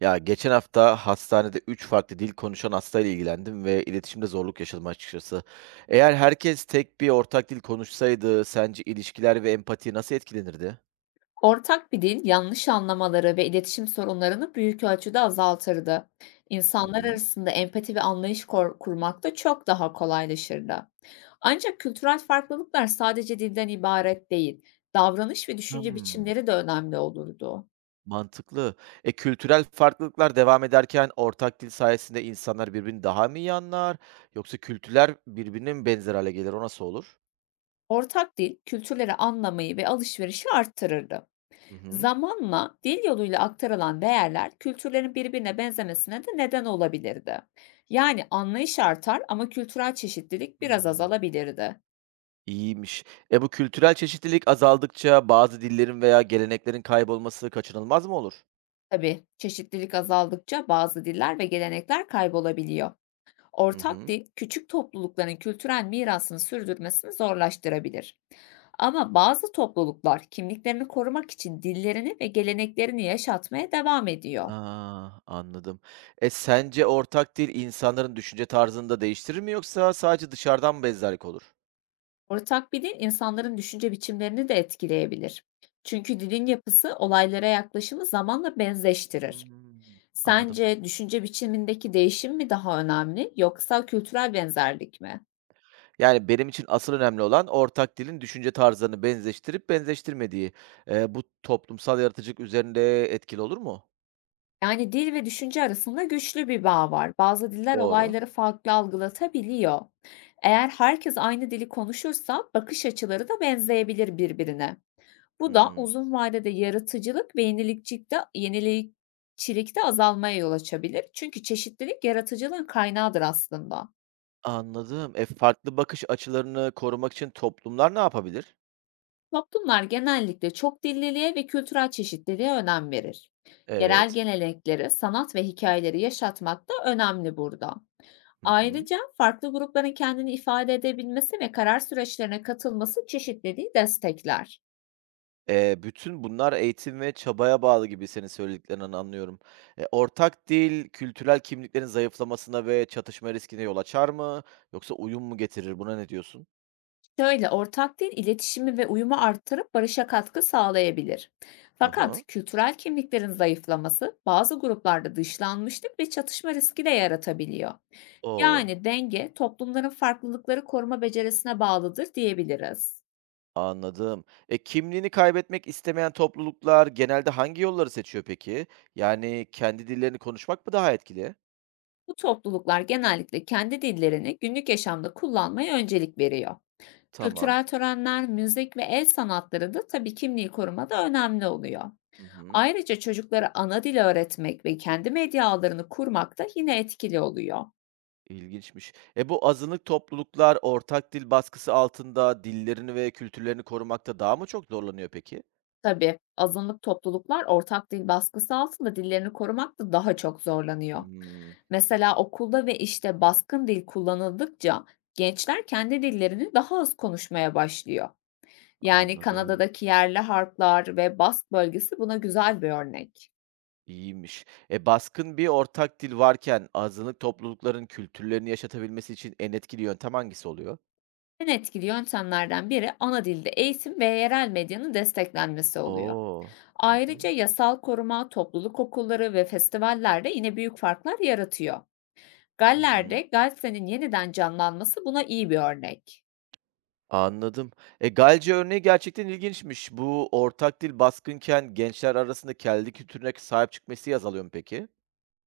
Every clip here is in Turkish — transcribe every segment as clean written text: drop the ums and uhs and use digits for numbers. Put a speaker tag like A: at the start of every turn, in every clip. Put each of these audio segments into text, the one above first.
A: Ya geçen hafta hastanede 3 farklı dil konuşan hastayla ilgilendim ve iletişimde zorluk yaşadım açıkçası. Eğer herkes tek bir ortak dil konuşsaydı sence ilişkiler ve empati nasıl etkilenirdi?
B: Ortak bir dil yanlış anlamaları ve iletişim sorunlarını büyük ölçüde azaltırdı.
A: Hı
B: İnsanlar
A: hı.
B: arasında empati ve anlayış kurmak da çok daha kolaylaşırdı. Ancak kültürel farklılıklar sadece dilden ibaret değil, davranış ve düşünce
A: Hmm,
B: biçimleri de önemli olurdu.
A: mantıklı. E kültürel farklılıklar devam ederken ortak dil sayesinde insanlar birbirini daha mı iyi anlar yoksa kültürler birbirine mi benzer hale gelir? O nasıl olur?
B: Ortak dil kültürleri anlamayı ve alışverişi arttırırdı.
A: Hı hı.
B: Zamanla dil yoluyla aktarılan değerler kültürlerin birbirine benzemesine de neden olabilirdi. Yani anlayış artar ama kültürel çeşitlilik biraz
A: Hmm,
B: azalabilirdi.
A: İyiymiş. E bu kültürel çeşitlilik azaldıkça bazı dillerin veya geleneklerin kaybolması kaçınılmaz mı olur?
B: Tabii çeşitlilik azaldıkça bazı diller ve gelenekler kaybolabiliyor.
A: Hı
B: Ortak
A: hı.
B: dil küçük toplulukların kültürel mirasını sürdürmesini zorlaştırabilir. Ama bazı topluluklar kimliklerini korumak için dillerini ve geleneklerini yaşatmaya devam ediyor.
A: A, anladım. E, sence ortak dil insanların düşünce tarzını da değiştirir mi yoksa sadece dışarıdan mı benzerlik olur?
B: Ortak bir dil insanların düşünce biçimlerini de etkileyebilir. Çünkü dilin yapısı olaylara yaklaşımı zamanla benzeştirir.
A: Hımm, anladım.
B: Sence düşünce biçimindeki değişim mi daha önemli yoksa kültürel benzerlik mi?
A: Yani benim için asıl önemli olan ortak dilin düşünce tarzlarını benzeştirip benzeştirmediği. Bu toplumsal yaratıcılık üzerinde etkili olur mu?
B: Yani dil ve düşünce arasında güçlü bir bağ var. Bazı diller
A: Doğru.
B: olayları farklı algılatabiliyor. Eğer herkes aynı dili konuşursa bakış açıları da benzeyebilir birbirine. Bu da
A: Hımm,
B: uzun vadede yaratıcılık ve yenilikçilikte azalmaya yol açabilir. Çünkü çeşitlilik yaratıcılığın kaynağıdır aslında.
A: anladım. E, farklı bakış açılarını korumak için toplumlar ne yapabilir?
B: Toplumlar genellikle çok dilliliğe ve kültürel çeşitliliğe önem verir. Yerel
A: Evet.
B: gelenekleri, sanat ve hikayeleri yaşatmak da önemli burada.
A: Hı hı.
B: Ayrıca farklı grupların kendini ifade edebilmesi ve karar süreçlerine katılması çeşitliliği destekler.
A: Bütün bunlar eğitim ve çabaya bağlı gibi senin söylediklerinden anlıyorum. E, ortak dil, kültürel kimliklerin zayıflamasına ve çatışma riskine yol açar mı? Yoksa uyum mu getirir? Buna ne diyorsun?
B: Şöyle ortak dil iletişimi ve uyumu arttırıp barışa katkı sağlayabilir.
A: Hı
B: Fakat
A: hı.
B: kültürel kimliklerin zayıflaması bazı gruplarda dışlanmışlık ve çatışma riski de yaratabiliyor.
A: O,
B: Yani denge toplumların farklılıkları koruma becerisine bağlıdır diyebiliriz.
A: anladım. E, kimliğini kaybetmek istemeyen topluluklar genelde hangi yolları seçiyor peki? Yani kendi dillerini konuşmak mı daha etkili?
B: Bu topluluklar genellikle kendi dillerini günlük yaşamda kullanmaya öncelik veriyor.
A: Tamam.
B: Kültürel törenler, müzik ve el sanatları da tabii kimliği korumada önemli oluyor.
A: Hı hı.
B: Ayrıca çocuklara ana dil öğretmek ve kendi medya ağlarını kurmak da yine etkili oluyor.
A: İlginçmiş. E bu azınlık topluluklar ortak dil baskısı altında dillerini ve kültürlerini korumakta daha mı çok zorlanıyor peki?
B: Tabii azınlık topluluklar ortak dil baskısı altında dillerini korumak da daha çok zorlanıyor.
A: Hımm,
B: Mesela okulda ve işte baskın dil kullanıldıkça gençler kendi dillerini daha az konuşmaya başlıyor. Yani
A: anladım.
B: Kanada'daki yerli harplar ve Bask bölgesi buna güzel bir örnek.
A: İyiymiş. E, baskın bir ortak dil varken azınlık toplulukların kültürlerini yaşatabilmesi için en etkili yöntem hangisi oluyor?
B: En etkili yöntemlerden biri ana dilde eğitim ve yerel medyanın desteklenmesi oluyor.
A: O! Hı
B: Ayrıca
A: hı.
B: yasal koruma, topluluk okulları ve festivallerde yine büyük farklar yaratıyor.
A: Hı
B: Galler'de
A: hı.
B: Galse'nin yeniden canlanması buna iyi bir örnek.
A: Anladım. E, Galce örneği gerçekten ilginçmiş. Bu ortak dil baskınken gençler arasında kendi kültürüne sahip çıkma isteği azalıyor mu peki?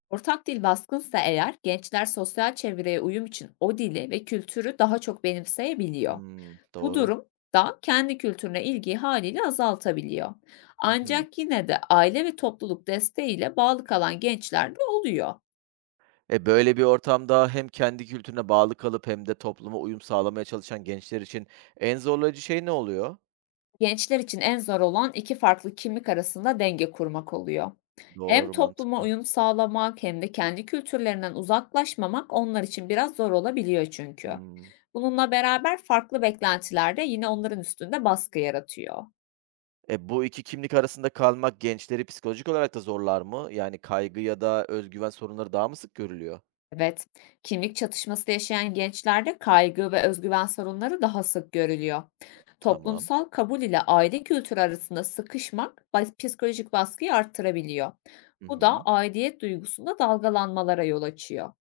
B: Ortak dil baskınsa eğer gençler sosyal çevreye uyum için o dili ve kültürü daha çok benimseyebiliyor.
A: Hımm,
B: Bu
A: doğru.
B: durum da kendi kültürüne ilgiyi haliyle azaltabiliyor.
A: Hı hı.
B: Ancak yine de aile ve topluluk desteğiyle bağlı kalan gençler de oluyor.
A: E, böyle bir ortamda hem kendi kültürüne bağlı kalıp hem de topluma uyum sağlamaya çalışan gençler için en zorlayıcı şey ne oluyor?
B: Gençler için en zor olan iki farklı kimlik arasında denge kurmak oluyor. Hem
A: Doğru,
B: topluma
A: mantıklı.
B: uyum sağlamak hem de kendi kültürlerinden uzaklaşmamak onlar için biraz zor olabiliyor çünkü.
A: Hımm.
B: Bununla beraber farklı beklentiler de yine onların üstünde baskı yaratıyor.
A: E, bu 2 kimlik arasında kalmak gençleri psikolojik olarak da zorlar mı? Yani kaygı ya da öz güven sorunları daha mı sık görülüyor?
B: Evet, kimlik çatışması yaşayan gençlerde kaygı ve özgüven sorunları daha sık görülüyor.
A: Tamam.
B: Toplumsal kabul ile aile kültürü arasında sıkışmak psikolojik baskıyı arttırabiliyor.
A: Hı
B: Bu da
A: hı.
B: aidiyet duygusunda dalgalanmalara yol açıyor.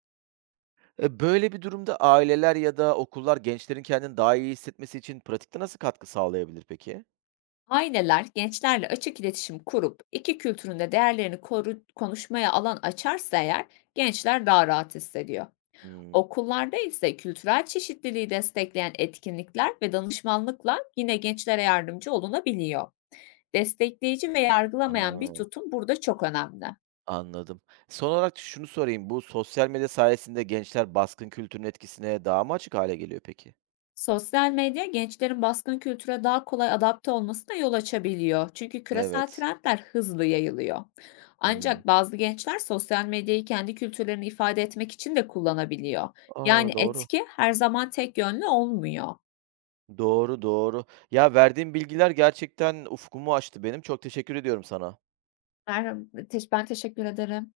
A: E, böyle bir durumda aileler ya da okullar gençlerin kendini daha iyi hissetmesi için pratikte nasıl katkı sağlayabilir peki?
B: Aileler gençlerle açık iletişim kurup iki kültürün de değerlerini konuşmaya alan açarsa eğer gençler daha rahat hissediyor.
A: Hımm.
B: Okullarda ise kültürel çeşitliliği destekleyen etkinlikler ve danışmanlıkla yine gençlere yardımcı olunabiliyor. Destekleyici ve
A: A!
B: yargılamayan bir tutum burada çok önemli.
A: Anladım. Son olarak şunu sorayım, bu sosyal medya sayesinde gençler baskın kültürün etkisine daha mı açık hâle geliyor peki?
B: Sosyal medya gençlerin baskın kültüre daha kolay adapte olmasına yol açabiliyor. Çünkü küresel
A: Evet.
B: trendler hızlı yayılıyor.
A: Hımm.
B: Ancak bazı gençler sosyal medyayı kendi kültürlerini ifade etmek için de kullanabiliyor. Yani
A: A, doğru.
B: etki her zaman tek yönlü olmuyor.
A: Doğru, doğru. Ya, verdiğin bilgiler gerçekten ufkumu açtı benim. Çok teşekkür ediyorum sana.
B: Merhaba, ben teşekkür ederim.